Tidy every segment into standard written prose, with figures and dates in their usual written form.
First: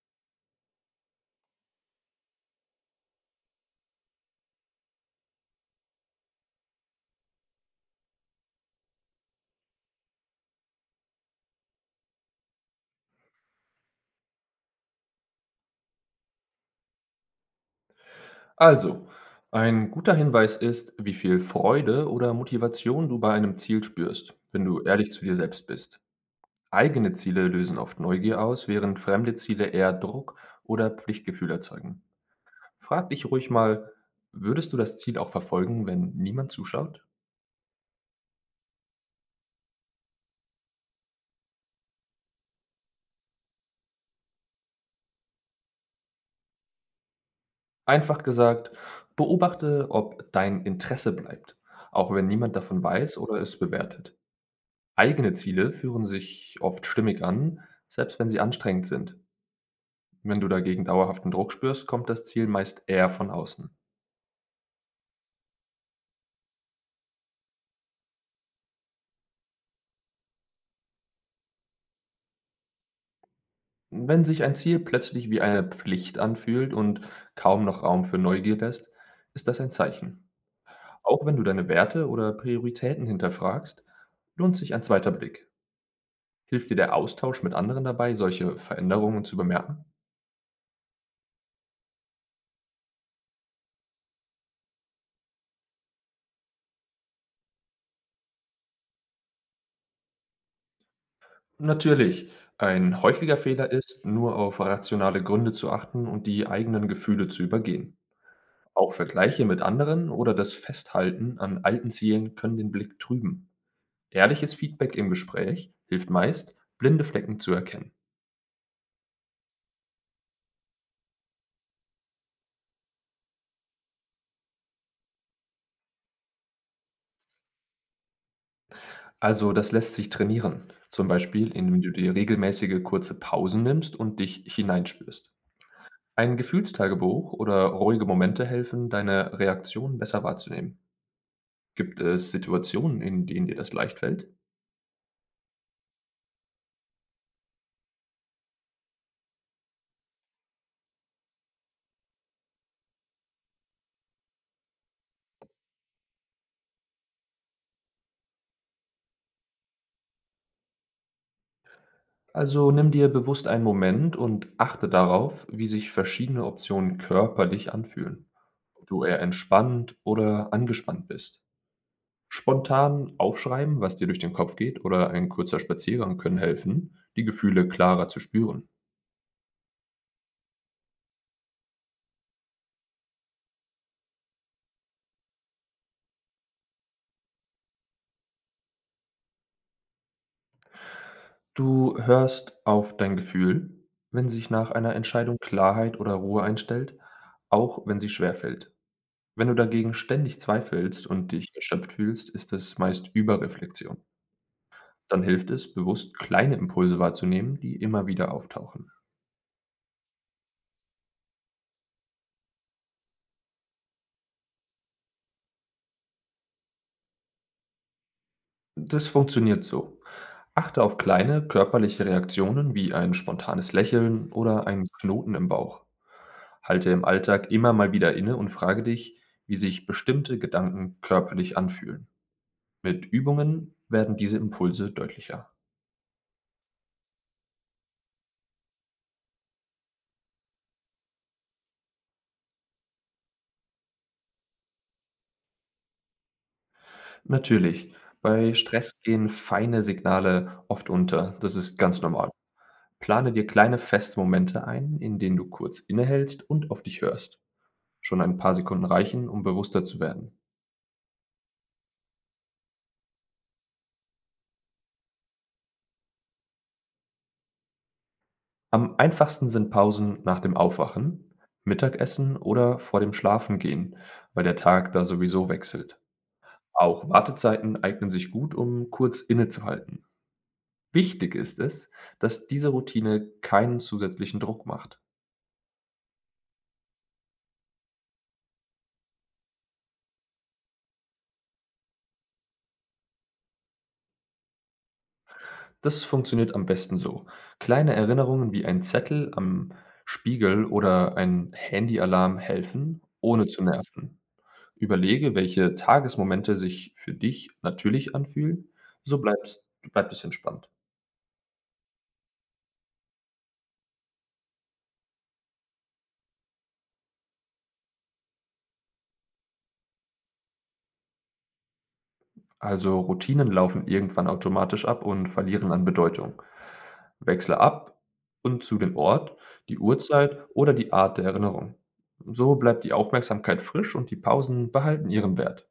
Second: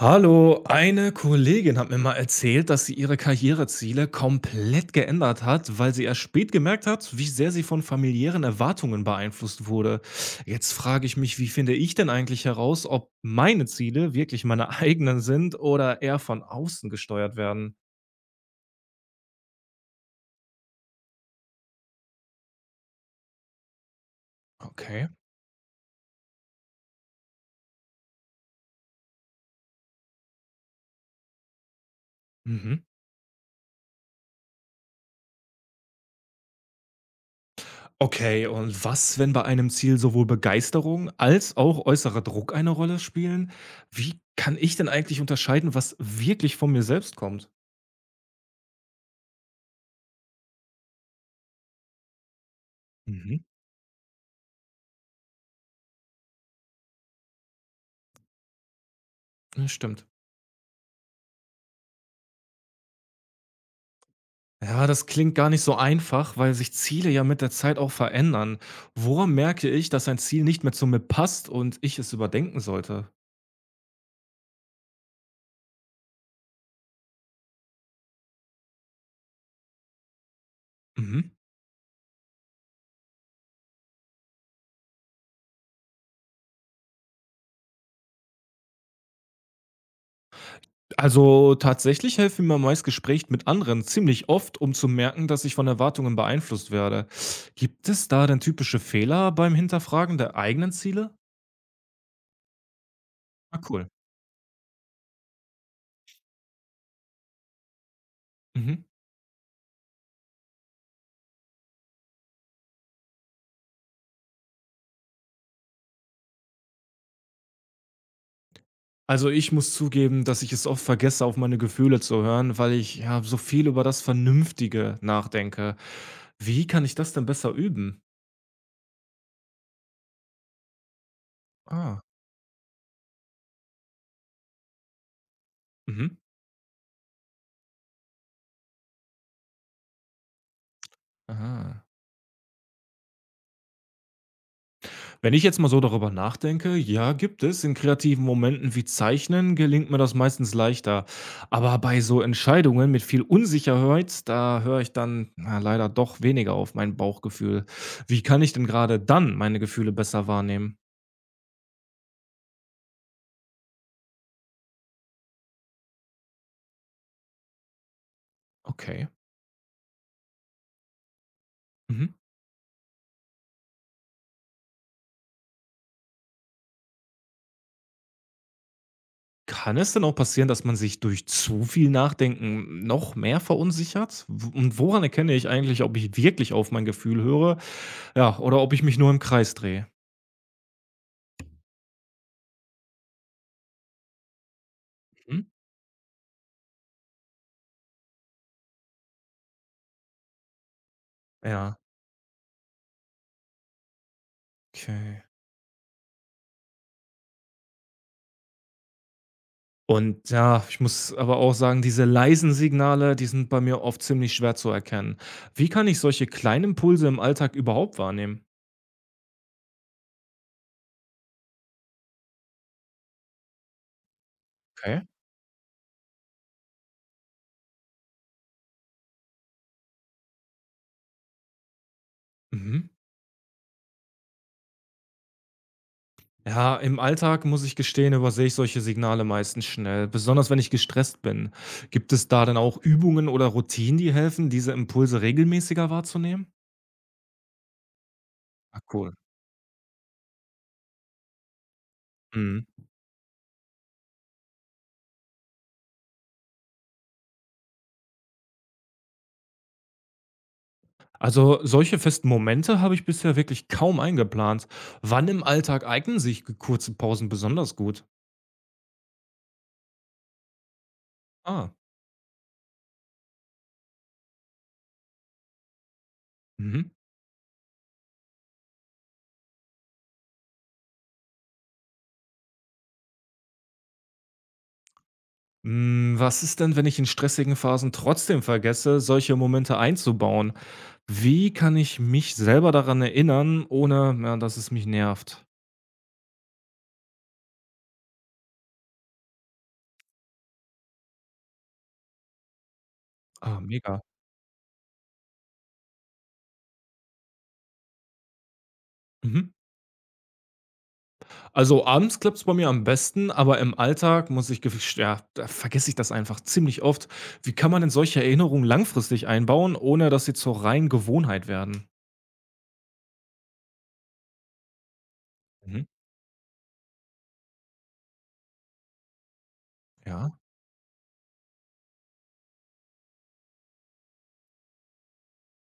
Hallo, eine Kollegin hat mir mal erzählt, dass sie ihre Karriereziele komplett geändert hat, weil sie erst spät gemerkt hat, wie sehr sie von familiären Erwartungen beeinflusst wurde. Jetzt frage ich mich, wie finde ich denn eigentlich heraus, ob meine Ziele wirklich meine eigenen sind oder eher von außen gesteuert werden? Also, ein guter Hinweis ist, wie viel Freude oder Motivation du bei einem Ziel spürst, wenn du Okay. ehrlich zu dir selbst bist. Eigene Ziele lösen oft Neugier aus, während fremde Ziele eher Druck oder Pflichtgefühl erzeugen. Mhm. Frag dich ruhig mal, würdest du das Ziel auch verfolgen, wenn niemand zuschaut? Okay, und was, wenn bei einem Ziel sowohl Begeisterung als auch äußerer Druck eine Rolle spielen? Wie kann ich denn eigentlich unterscheiden, was wirklich von mir selbst kommt? Einfach gesagt, beobachte, ob dein Interesse bleibt, auch wenn niemand davon weiß oder Mhm. es bewertet. Eigene Ziele führen sich oft stimmig an, selbst wenn sie anstrengend sind. Ja, stimmt. Wenn du dagegen dauerhaften Druck spürst, kommt das Ziel meist eher von außen. Ja, das klingt gar nicht so einfach, weil sich Ziele ja mit der Zeit auch verändern. Woran merke ich, dass ein Ziel nicht mehr zu mir passt und ich es überdenken sollte? Wenn sich ein Ziel plötzlich wie eine Pflicht anfühlt und kaum noch Raum für Neugier lässt, ist das ein Zeichen. Auch Mhm. wenn du deine Werte oder Prioritäten hinterfragst, lohnt sich ein zweiter Blick. Hilft dir der Austausch mit anderen dabei, solche Veränderungen zu bemerken? Also tatsächlich helfen mir meist Gespräche mit anderen ziemlich oft, um zu merken, dass ich von Erwartungen beeinflusst werde. Gibt es da denn typische Fehler beim Hinterfragen der eigenen Ziele? Natürlich, ein häufiger Ah, Fehler cool. ist, nur auf rationale Gründe zu achten und die eigenen Gefühle zu übergehen. Mhm. Auch Vergleiche mit anderen oder das Festhalten an alten Zielen können den Blick trüben. Ehrliches Feedback im Gespräch hilft meist, blinde Flecken zu erkennen. Also, ich muss zugeben, dass ich es oft vergesse, auf meine Gefühle zu hören, weil ich, ja, so viel über das Vernünftige nachdenke. Wie kann ich das denn besser üben? Also das lässt sich trainieren, zum Beispiel indem du Ah, dir regelmäßige kurze Pausen nimmst und dich hineinspürst. mhm. Ein Gefühlstagebuch oder ruhige Momente helfen, deine Reaktionen besser wahrzunehmen. Aha. Gibt es Situationen, in denen dir das leicht fällt? Wenn ich jetzt mal so darüber nachdenke, ja, gibt es. In kreativen Momenten wie Zeichnen gelingt mir das meistens leichter. Aber bei so Entscheidungen mit viel Unsicherheit, da höre ich dann na, leider doch weniger auf mein Bauchgefühl. Wie kann ich denn gerade dann meine Gefühle besser wahrnehmen? Also nimm dir bewusst einen Moment und achte darauf, wie sich verschiedene Optionen körperlich anfühlen. Ob du Okay. eher entspannt oder angespannt bist. Mhm. Spontan aufschreiben, was dir durch den Kopf geht, oder ein kurzer Spaziergang können helfen, die Gefühle klarer zu spüren. Kann es denn auch passieren, dass man sich durch zu viel Nachdenken noch mehr verunsichert? W Und woran erkenne ich eigentlich, ob ich wirklich auf mein Gefühl höre, ja, oder ob ich mich nur im Kreis drehe? Du hörst auf dein Gefühl, wenn sich nach einer Entscheidung Mhm. Klarheit oder Ruhe einstellt, auch wenn sie schwerfällt. Wenn du dagegen ständig zweifelst und dich Ja, erschöpft fühlst, ist es meist Überreflexion. Dann okay. hilft es, bewusst kleine Impulse wahrzunehmen, die immer wieder auftauchen. Und ja, ich muss aber auch sagen, diese leisen Signale, die sind bei mir oft ziemlich schwer zu erkennen. Wie kann ich solche kleinen Impulse im Alltag überhaupt wahrnehmen? Das funktioniert so. Achte auf kleine körperliche Reaktionen wie ein spontanes Lächeln oder einen Okay. Knoten im Bauch. Halte im Alltag immer mal wieder inne und frage dich, wie sich bestimmte Gedanken körperlich anfühlen. Mhm. Mit Übungen werden diese Impulse deutlicher. Ja, im Alltag muss ich gestehen, übersehe ich solche Signale meistens schnell, besonders wenn ich gestresst bin. Gibt es da denn auch Übungen oder Routinen, die helfen, diese Impulse regelmäßiger wahrzunehmen? Natürlich, bei Ah, Stress cool. gehen feine Signale oft unter. Das ist ganz normal. Mhm. Plane dir kleine feste Momente ein, in denen du kurz innehältst und auf dich hörst. Schon ein paar Sekunden reichen, um bewusster zu werden. Also solche festen Momente habe ich bisher wirklich kaum eingeplant. Wann im Alltag eignen sich kurze Pausen besonders gut? Am einfachsten sind Pausen nach dem Aufwachen, Ah. Mittagessen oder vor dem Schlafengehen, weil der Tag da sowieso wechselt. Mhm. Auch Wartezeiten eignen sich gut, um kurz innezuhalten. Wichtig ist es, dass diese Routine keinen zusätzlichen Druck macht. Mm, was ist denn, wenn ich in stressigen Phasen trotzdem vergesse, solche Momente einzubauen? Wie kann ich mich selber daran erinnern, ohne, ja, dass es mich nervt? Das funktioniert am besten so. Kleine Erinnerungen wie ein Zettel am Spiegel oder ein Handyalarm helfen, ohne Ah, zu mega. nerven. Überlege, welche Tagesmomente sich für dich natürlich anfühlen, so Mhm. bleibst, bleibt es entspannt. Also, abends klappt's bei mir am besten, aber im Alltag muss ich gesch ja, da vergesse ich das einfach ziemlich oft. Wie kann man denn solche Erinnerungen langfristig einbauen, ohne dass sie zur reinen Gewohnheit werden? Also Routinen laufen irgendwann automatisch ab und verlieren an Mhm. Bedeutung. Wechsle ab und zu den Ort, die Ja. Uhrzeit oder die Art der Erinnerung. So bleibt die Aufmerksamkeit frisch und die Pausen behalten ihren Wert.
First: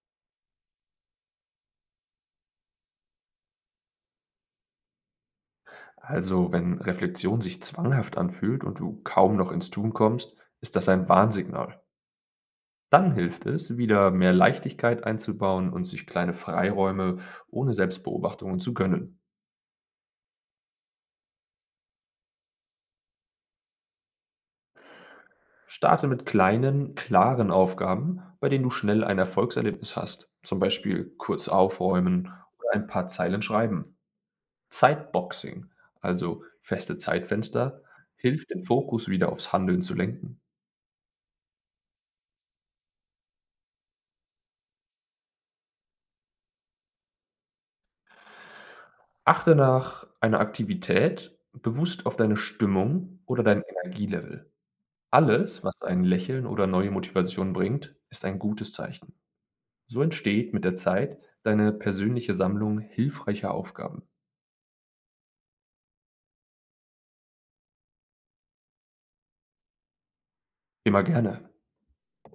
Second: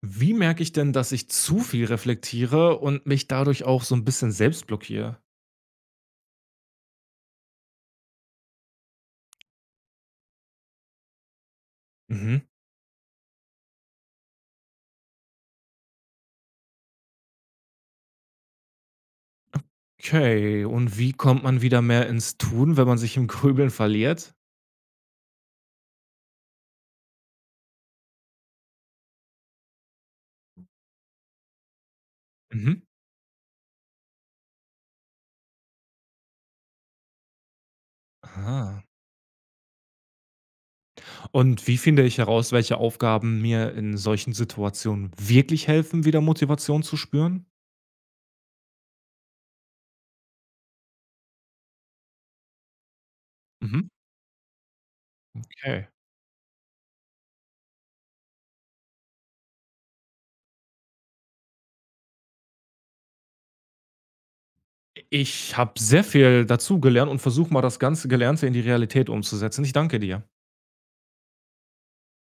Wie merke ich denn, dass ich zu viel reflektiere und mich dadurch auch so ein bisschen selbst blockiere? Also, wenn Reflexion sich zwanghaft anfühlt und du kaum noch ins Tun kommst, ist das ein Warnsignal. Mhm. Dann hilft es, wieder mehr Leichtigkeit einzubauen und sich kleine Freiräume ohne Selbstbeobachtungen zu gönnen. Okay, und wie kommt man wieder mehr ins Tun, wenn man sich im Grübeln verliert? Starte mit kleinen, klaren Aufgaben, bei denen du schnell ein Erfolgserlebnis hast, zum Beispiel kurz aufräumen oder Mhm. ein paar Zeilen schreiben. Zeitboxing, also feste Zeitfenster, hilft den Ah. Fokus wieder aufs Handeln zu lenken. Und wie finde ich heraus, welche Aufgaben mir in solchen Situationen wirklich helfen, wieder Motivation zu spüren? Achte nach einer Aktivität bewusst auf deine Stimmung oder dein Mhm. Energielevel. Alles, was Okay. ein Lächeln oder neue Motivation bringt, ist ein gutes Zeichen. So entsteht mit der Zeit deine persönliche Sammlung hilfreicher Aufgaben. Ich habe sehr viel dazu gelernt und versuche mal das ganze Gelernte in die Realität umzusetzen. Ich danke dir. Immer gerne.